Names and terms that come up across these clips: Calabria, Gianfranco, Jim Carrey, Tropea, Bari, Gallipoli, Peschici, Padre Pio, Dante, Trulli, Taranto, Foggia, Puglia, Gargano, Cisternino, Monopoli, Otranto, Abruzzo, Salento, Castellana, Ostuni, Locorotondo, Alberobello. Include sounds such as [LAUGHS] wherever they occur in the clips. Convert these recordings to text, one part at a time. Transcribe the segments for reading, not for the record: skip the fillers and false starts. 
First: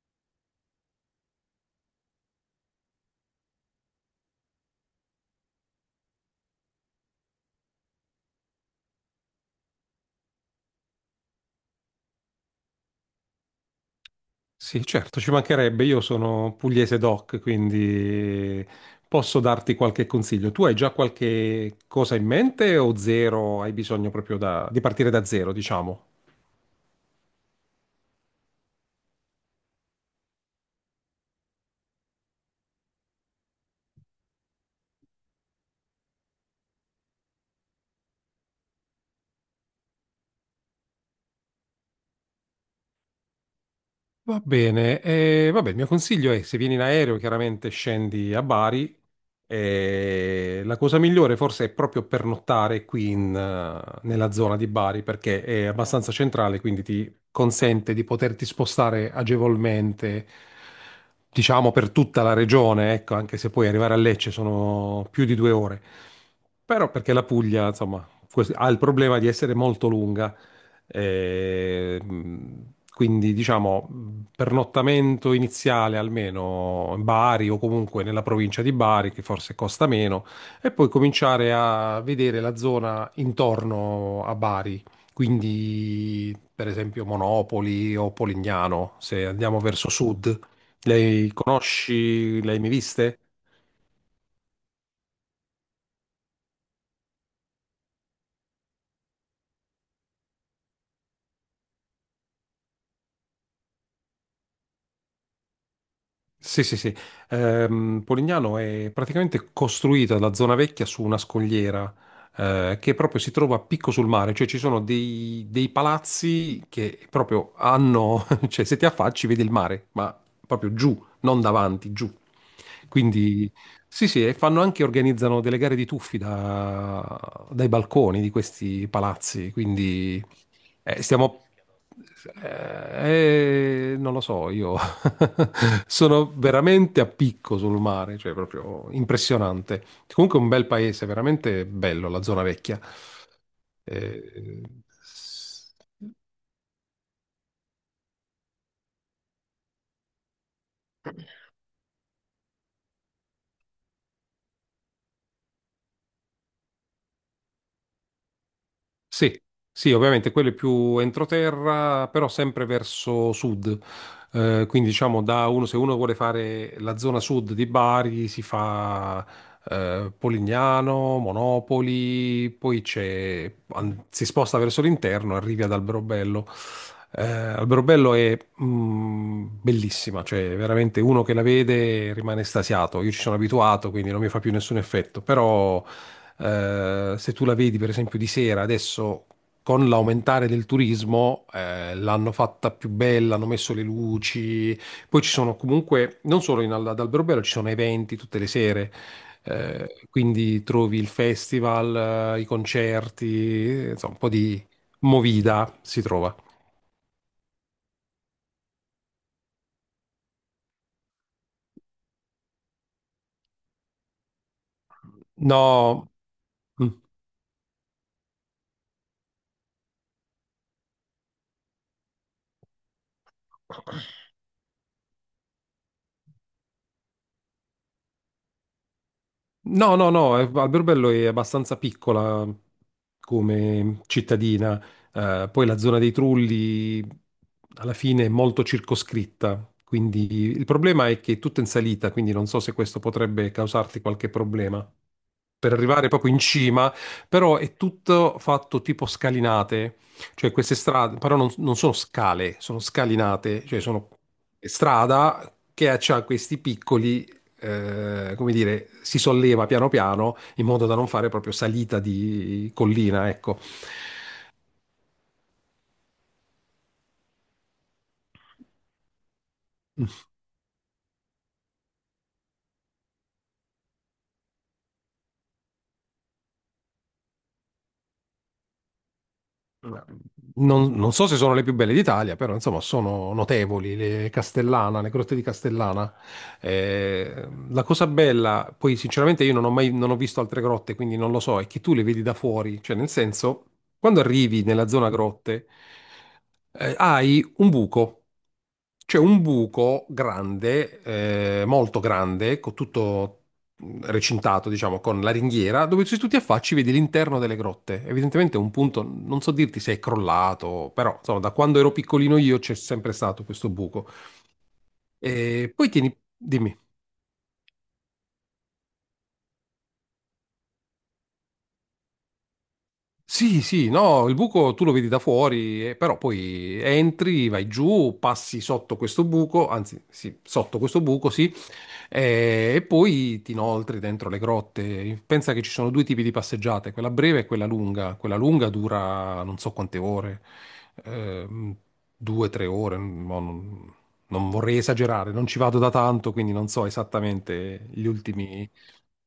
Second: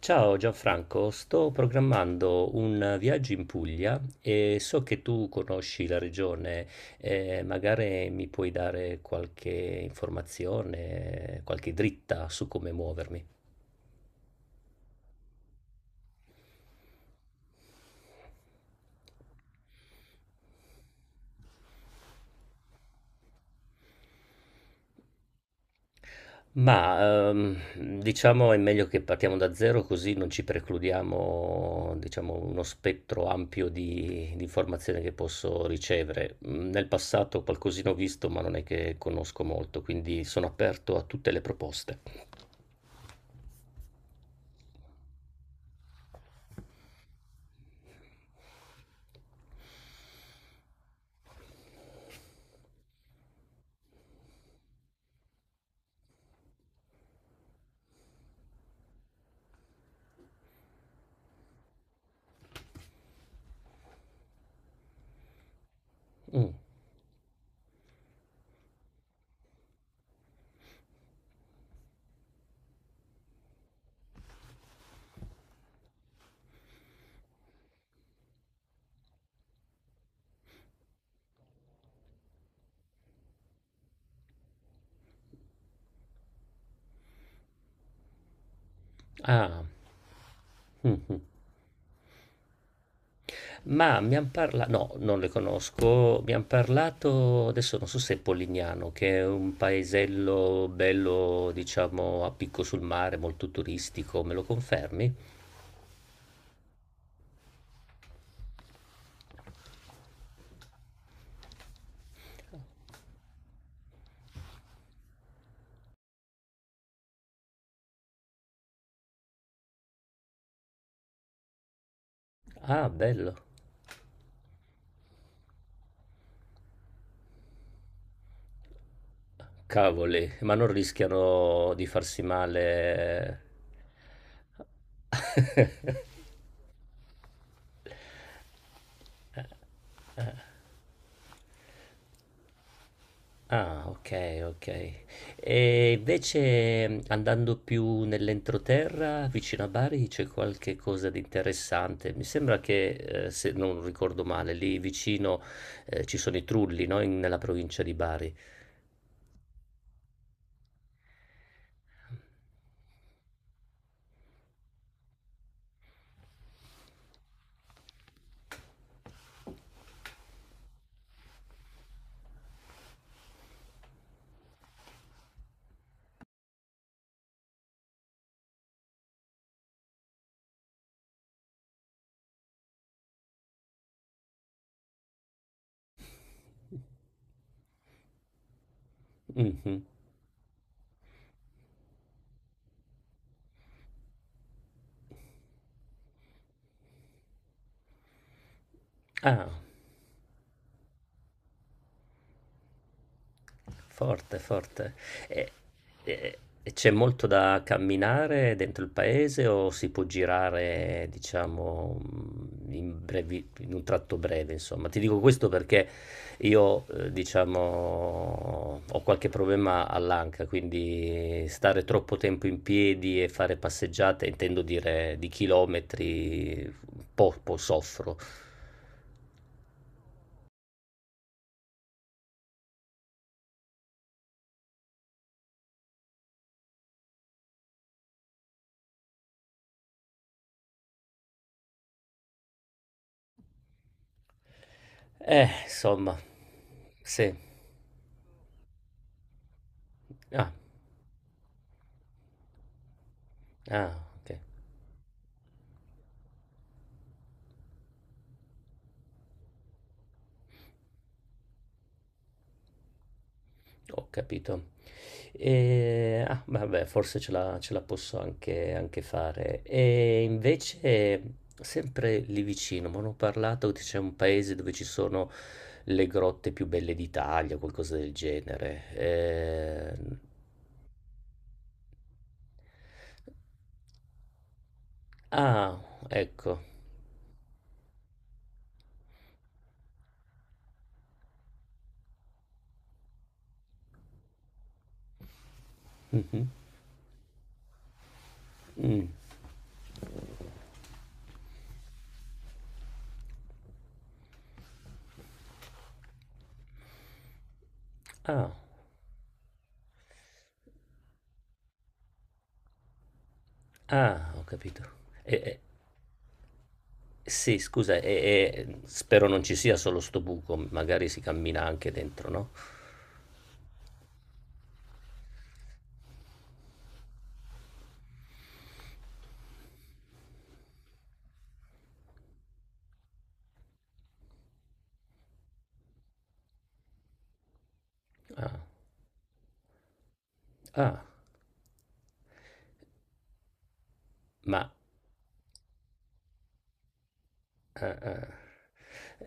Ciao Gianfranco, sto programmando un viaggio in Puglia e so che tu conosci la regione, magari mi puoi dare qualche informazione, qualche dritta su come muovermi. Sì, certo, ci mancherebbe. Io sono pugliese doc, quindi posso darti qualche consiglio. Tu hai già qualche cosa in mente o zero? Hai bisogno proprio di partire da zero, diciamo? Diciamo è meglio che partiamo da zero così non ci precludiamo diciamo, uno spettro ampio di informazioni che posso ricevere. Nel passato qualcosina ho visto ma non è che conosco molto, quindi sono aperto a tutte le proposte. Va bene, vabbè, il mio consiglio è se vieni in aereo chiaramente scendi a Bari e la cosa migliore forse è proprio pernottare qui nella zona di Bari perché è abbastanza centrale, quindi ti consente di poterti spostare agevolmente, diciamo, per tutta la regione, ecco, anche se poi arrivare a Lecce sono più di 2 ore. Mm. Però perché la Puglia, insomma, ha il problema di essere molto lunga. E quindi, diciamo, pernottamento iniziale almeno in Bari o comunque nella provincia di Bari, che forse costa meno, e poi cominciare a vedere la zona intorno a Bari. Quindi, per esempio, Monopoli o Polignano, se andiamo Ah. verso sud. [LAUGHS] Mh-mh. Lei conosci, lei mi viste? Ma mi han parla No, non le conosco. Mi han parlato, adesso non so se è Polignano, che è un paesello bello, diciamo, a picco sul mare, molto turistico. Me lo confermi? Sì, sì, sì. Polignano è praticamente costruita la zona vecchia su una scogliera, che proprio si trova a picco sul mare, cioè ci sono dei palazzi che proprio hanno, [LAUGHS] cioè, se ti affacci vedi il mare, ma proprio giù, non davanti, giù. Ah, bello. Quindi sì, sì, e fanno anche, organizzano delle gare di tuffi dai balconi di questi palazzi, quindi Cavoli, ma non eh, stiamo... rischiano di farsi male? Non lo so, io [LAUGHS] sono veramente a picco sul mare, cioè proprio [LAUGHS] impressionante. Comunque è un bel paese, veramente bello la zona vecchia. Ah, ok, Eh, ok. E invece andando più nell'entroterra, vicino a Bari, c'è qualche cosa di interessante. Mi sembra che, se non ricordo male, lì vicino, ci sono i Trulli, no? Nella provincia di Bari. Sì, sì, ovviamente quello è più entroterra, però sempre verso sud. Quindi diciamo, da uno, se uno vuole fare la zona sud di Bari, si fa Polignano, Monopoli, poi si sposta verso l'interno, arrivi ad Alberobello. Alberobello è bellissima, cioè veramente uno che la vede rimane estasiato. Io ci sono abituato, quindi non mi fa più nessun effetto, però se tu la vedi per esempio di sera, adesso, Mhm. con l'aumentare del turismo, l'hanno fatta più bella, hanno messo le luci, poi ci sono comunque, non solo in, ad Alberobello, ci sono eventi tutte le sere. Ah. Quindi trovi il festival, i concerti, insomma, un po' Forte, di forte. E, movida si trova. e- e c'è molto da camminare dentro il paese o si può girare, diciamo, in un tratto breve, insomma. Ti dico questo perché No, io, mm. Diciamo, ho qualche problema all'anca, quindi stare troppo tempo in piedi e fare passeggiate, intendo dire di chilometri, poco soffro. No, no, no, Alberobello è abbastanza piccola come cittadina, poi la zona dei Trulli alla fine è molto circoscritta, quindi il problema è che è tutta in salita, quindi non so se questo potrebbe causarti qualche problema. Per arrivare Insomma, proprio in cima, sì. però, è tutto fatto tipo scalinate, Ah, cioè queste strade, però non sono scale, sono scalinate, cioè ah, sono ok. strada che ha c'ha questi piccoli, come dire, si solleva piano piano in modo da non fare proprio salita di collina, ecco. Ho capito. E, ah, vabbè, forse ce la posso anche fare. E invece, sempre lì vicino, mi hanno parlato che c'è un paese dove ci sono le grotte più belle d'Italia, qualcosa del genere. Non so se sono le più belle d'Italia, però insomma sono notevoli, le Castellana, le grotte di Ah, Castellana. ecco. La cosa bella, poi, sinceramente, io non ho visto altre grotte, quindi non lo so, è che tu le vedi da fuori, cioè nel senso, quando arrivi nella zona grotte, Mhm, hai un buco. mm. C'è un buco grande, molto grande, con tutto recintato, diciamo, con la ringhiera, dove se tu ti affacci vedi l'interno delle grotte. Ah, Evidentemente è un punto, non so dirti se è crollato, però insomma, da quando ero piccolino io c'è sempre stato questo buco. ah, ho capito. Eh, eh, E poi, tieni, dimmi. sì, scusa, spero non ci sia solo sto buco, magari si cammina anche dentro, no? Sì, sì, no, il buco tu lo vedi da fuori, però poi entri, vai giù, passi sotto questo buco, anzi, sì, sotto questo buco, sì, e poi ti inoltri dentro le grotte. Pensa che ci sono due tipi di passeggiate, quella breve e quella lunga. Quella Ah. lunga dura non so quante ore, Ah. ehm, 2, 3 ore, mo non Ma vorrei esagerare, non ci vado da tanto, quindi non so esattamente eh, gli eh, ultimi.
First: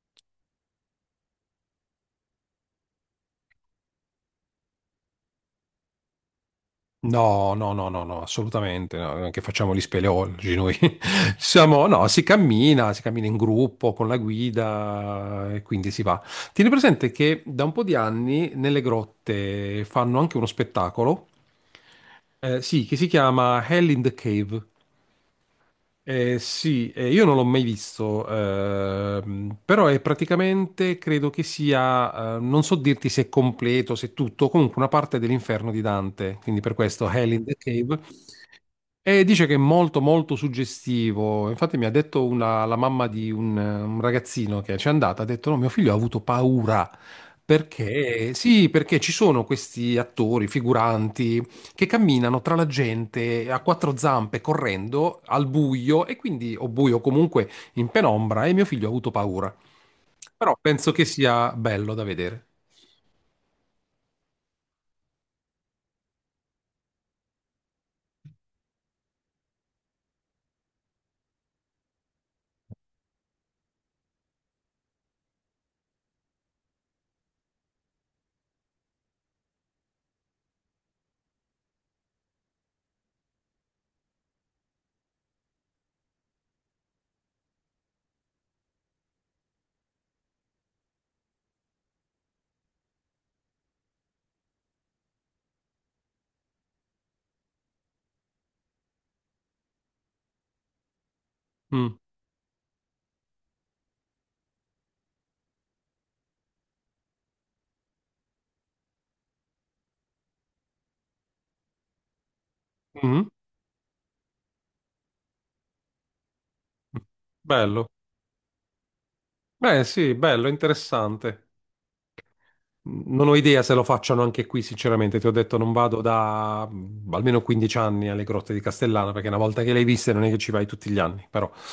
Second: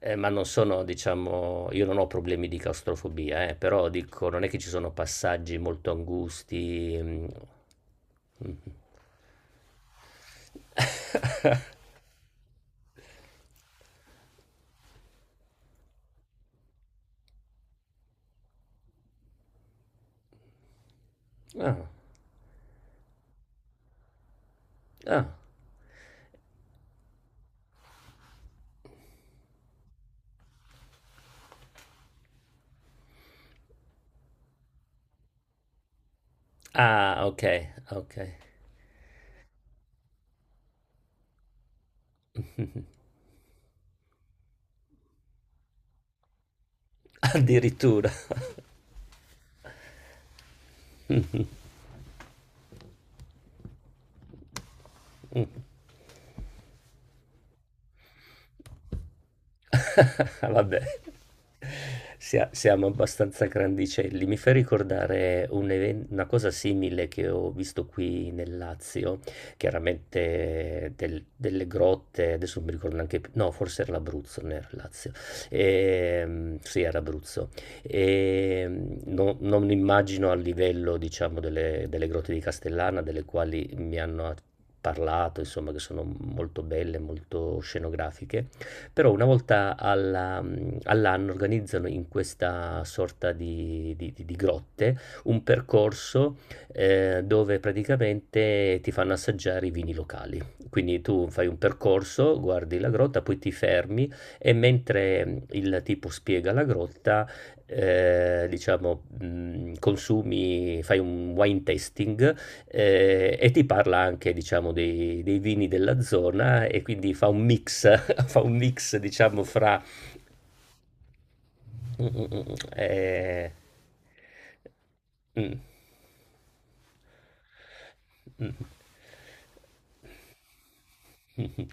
ma non sono, diciamo io non ho problemi di claustrofobia, però dico, non è che ci sono passaggi molto angusti. Mhmm No, no, no, no, no, Mh-mh. assolutamente, no, non è che facciamo gli speleologi noi. [LAUGHS] Siamo, no, si cammina in gruppo con la guida e quindi si va. Tieni presente che da un po' di anni nelle grotte fanno anche uno spettacolo, Ah, sì, che si chiama Hell in the Cave. ah. Sì, io non l'ho mai visto, però è praticamente, credo che sia, non so dirti se è completo, se è tutto, comunque una parte dell'inferno di Dante, quindi per questo Ah, Hell in the okay, Cave, okay. e dice che è molto molto suggestivo. Infatti mi ha detto la mamma [LAUGHS] di un ragazzino che ci è andata, ha detto no, mio figlio ha avuto paura. Addirittura. [LAUGHS] Perché? Sì, perché ci sono questi attori, Mh, figuranti, che camminano tra la gente a quattro zampe, correndo al mh. buio, e quindi, o buio comunque in penombra, e mio figlio ha avuto paura. [LAUGHS] Però Vabbè, penso che sia bello da vedere. Siamo abbastanza grandicelli. Mi fa ricordare una cosa simile che ho visto qui nel Lazio, chiaramente delle grotte, adesso non mi ricordo neanche più, no, forse era l'Abruzzo, non era il Lazio. Sì, era Abruzzo. Non immagino a livello, diciamo, delle grotte di Castellana, delle quali mi hanno parlato, insomma, che sono molto belle, molto scenografiche. Però all'anno organizzano in questa sorta di grotte un percorso dove praticamente ti fanno assaggiare i vini locali. Quindi tu fai un Mm. percorso, guardi la grotta, poi ti fermi e mentre il tipo spiega la grotta, diciamo, consumi, fai un wine tasting Mm. E ti parla anche, diciamo, dei vini della zona, e quindi fa un mix Bello. [LAUGHS] [LAUGHS] fa un mix, diciamo, fra... Beh, sì, bello, interessante. mm, mm, mm, Non ho idea se lo facciano anche qui, sinceramente. Ti ho detto, mm, non vado da almeno 15 anni alle mm, grotte di [LAUGHS] Castellana, perché una volta che le hai viste non è che ci vai tutti gli anni, però. mhm.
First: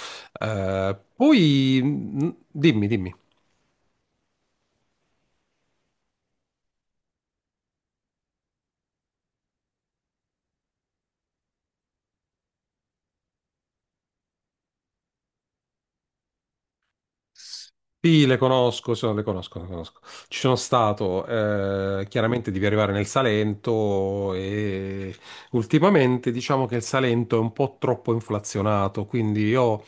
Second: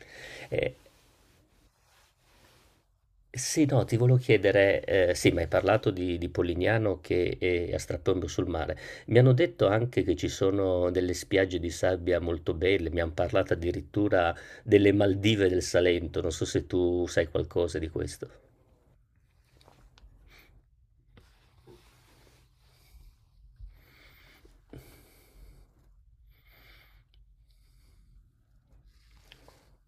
Eh, Poi, dimmi, dimmi. sì, no, ti volevo chiedere, sì, ma hai parlato di Polignano che è a strapiombo sul mare. Mi hanno detto anche che ci sono delle spiagge di sabbia molto belle, mi hanno parlato addirittura delle Maldive del Salento, non so se tu sai qualcosa di questo. Sì, le conosco, le conosco, le conosco. Ci sono stato, chiaramente devi arrivare nel Salento e ultimamente diciamo che il Salento è un po' troppo inflazionato, quindi io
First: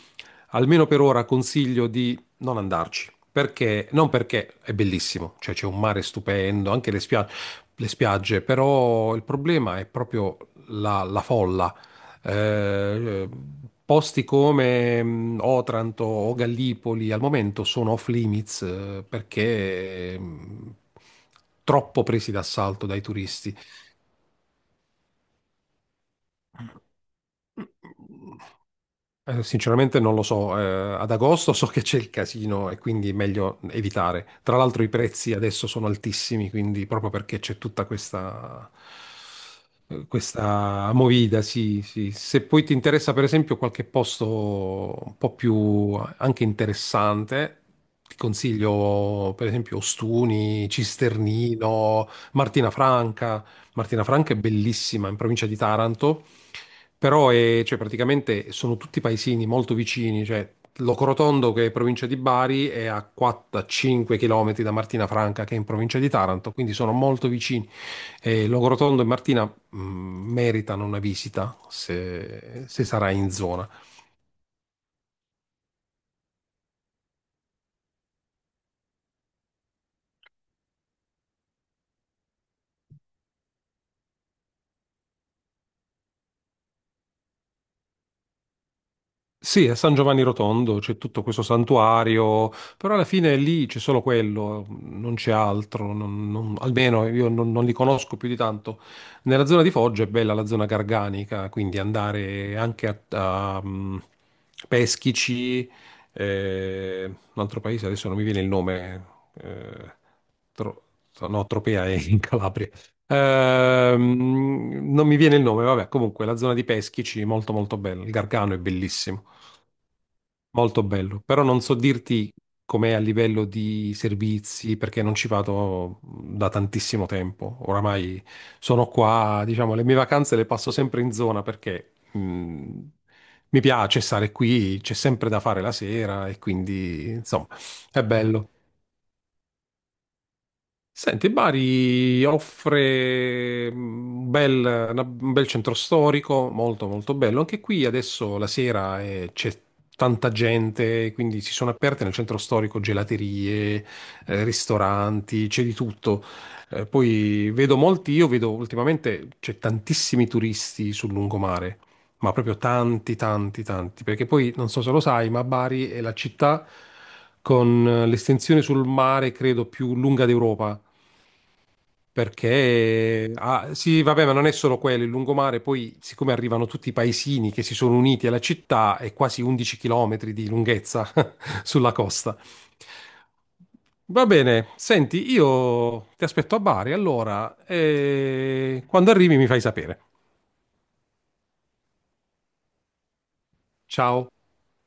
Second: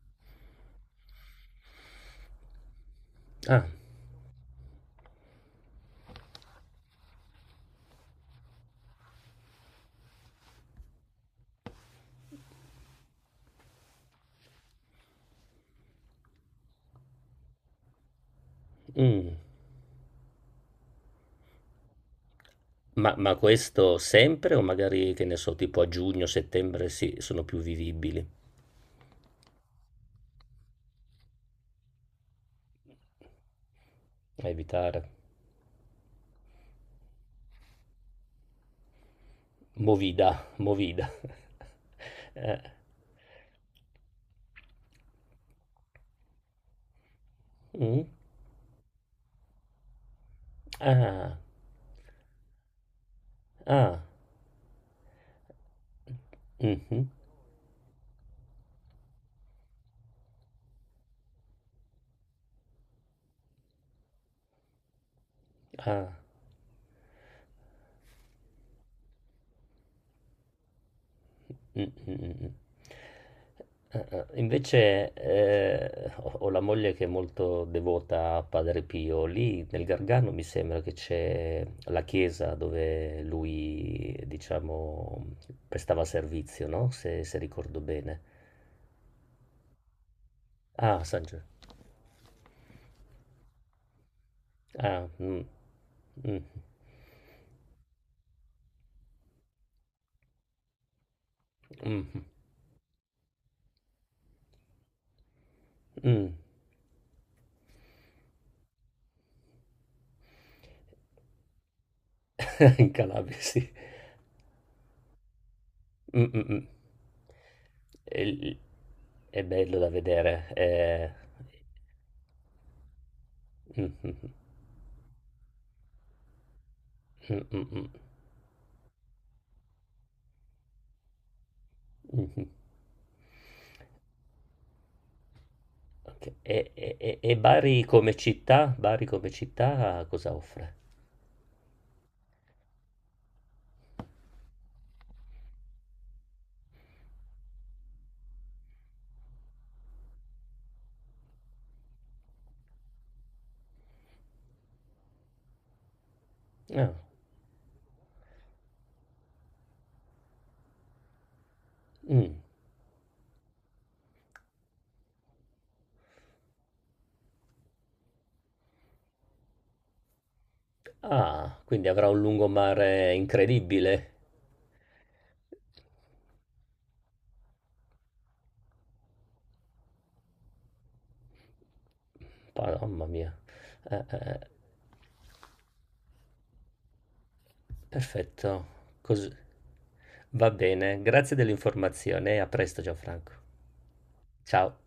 almeno per ora consiglio di non andarci, Ah, perché non, perché è bellissimo, cioè c'è un mare stupendo, anche le le spiagge, però il problema è proprio la folla, eh, posti come Otranto o Gallipoli al momento sono off limits, mm. perché troppo presi d'assalto dai Ma turisti. questo sempre o magari, che ne so, tipo a giugno, settembre sì, sono più vivibili, Sinceramente non lo so, ad agosto so che c'è il casino e quindi è meglio evitare. a Tra l'altro i evitare. prezzi adesso sono altissimi, quindi proprio perché c'è tutta Movida, questa movida. movida, sì, sì. [LAUGHS] Se Eh, poi ti interessa, per esempio, qualche posto un po' più anche interessante, mm, ti consiglio, per esempio, Ostuni, ah, Cisternino, Martina Franca. ah, Martina Franca è bellissima, in provincia di Taranto, mhm, però è, cioè, praticamente sono tutti paesini molto vicini, cioè Locorotondo, che è provincia di Bari, è a 4-5 km da Martina Franca, che è in provincia di ah. Taranto, quindi sono molto vicini, e Longorotondo e Martina meritano una visita Mh, mh, mh, mh. se sarà in zona. Invece ho la moglie che è molto devota a Padre Pio. Lì nel Gargano mi sembra che c'è la chiesa dove lui, diciamo, prestava servizio, no? Se, se ricordo bene. Sì, a San Giovanni Rotondo c'è Ah, tutto San Gio- questo santuario, però alla fine lì c'è solo quello, Ah, non c'è mm, altro, non- mm, non- almeno io non li conosco più di tanto. Nella zona di Foggia è bella la zona garganica, quindi mm, andare anche a Peschici, mm. Un altro paese, adesso non mi viene il nome, eh, Tro- no, Tropea è in Calabria. [LAUGHS] In Calabria, sì. Non mi viene il nome, vabbè, comunque Mm, la mm, zona di mm. Peschici è molto molto bella, il Gargano E- è bellissimo. È bello da vedere. Molto Eh. bello, però non so dirti com'è a livello Mm, mm, di mm. servizi perché non ci vado da tantissimo tempo. Mh-mh-mh. Oramai sono qua, diciamo, le mie vacanze le passo sempre in zona perché Mh-mh. Mi piace stare qui, c'è sempre da fare la sera Okay. e E e quindi, e e insomma, Bari è come bello. città? Bari come città cosa offre? Senti, Bari offre un bel centro storico, molto molto bello. Anche qui adesso la sera c'è tanta gente, quindi si sono aperte nel centro storico gelaterie, ristoranti, c'è di tutto. Eh, Ah, poi vedo molti, io vedo ultimamente c'è tantissimi turisti sul lungomare, mh. ma proprio tanti, tanti, tanti, perché poi non so se lo sai, ma Bari è la città con, l'estensione sul mare, credo, più lunga d'Europa. Ah, quindi avrà un lungomare Perché, ah, sì, incredibile. vabbè, ma non è solo quello, il lungomare, poi siccome arrivano tutti i paesini che si sono uniti alla città, è quasi 11 chilometri di lunghezza [LAUGHS] sulla costa. Pa mamma mia. Va Eh. bene, senti, io ti aspetto a Bari, allora, Perfetto. e quando Cos arrivi mi fai sapere. Va bene, grazie dell'informazione e a presto Gianfranco. Ciao. Ciao.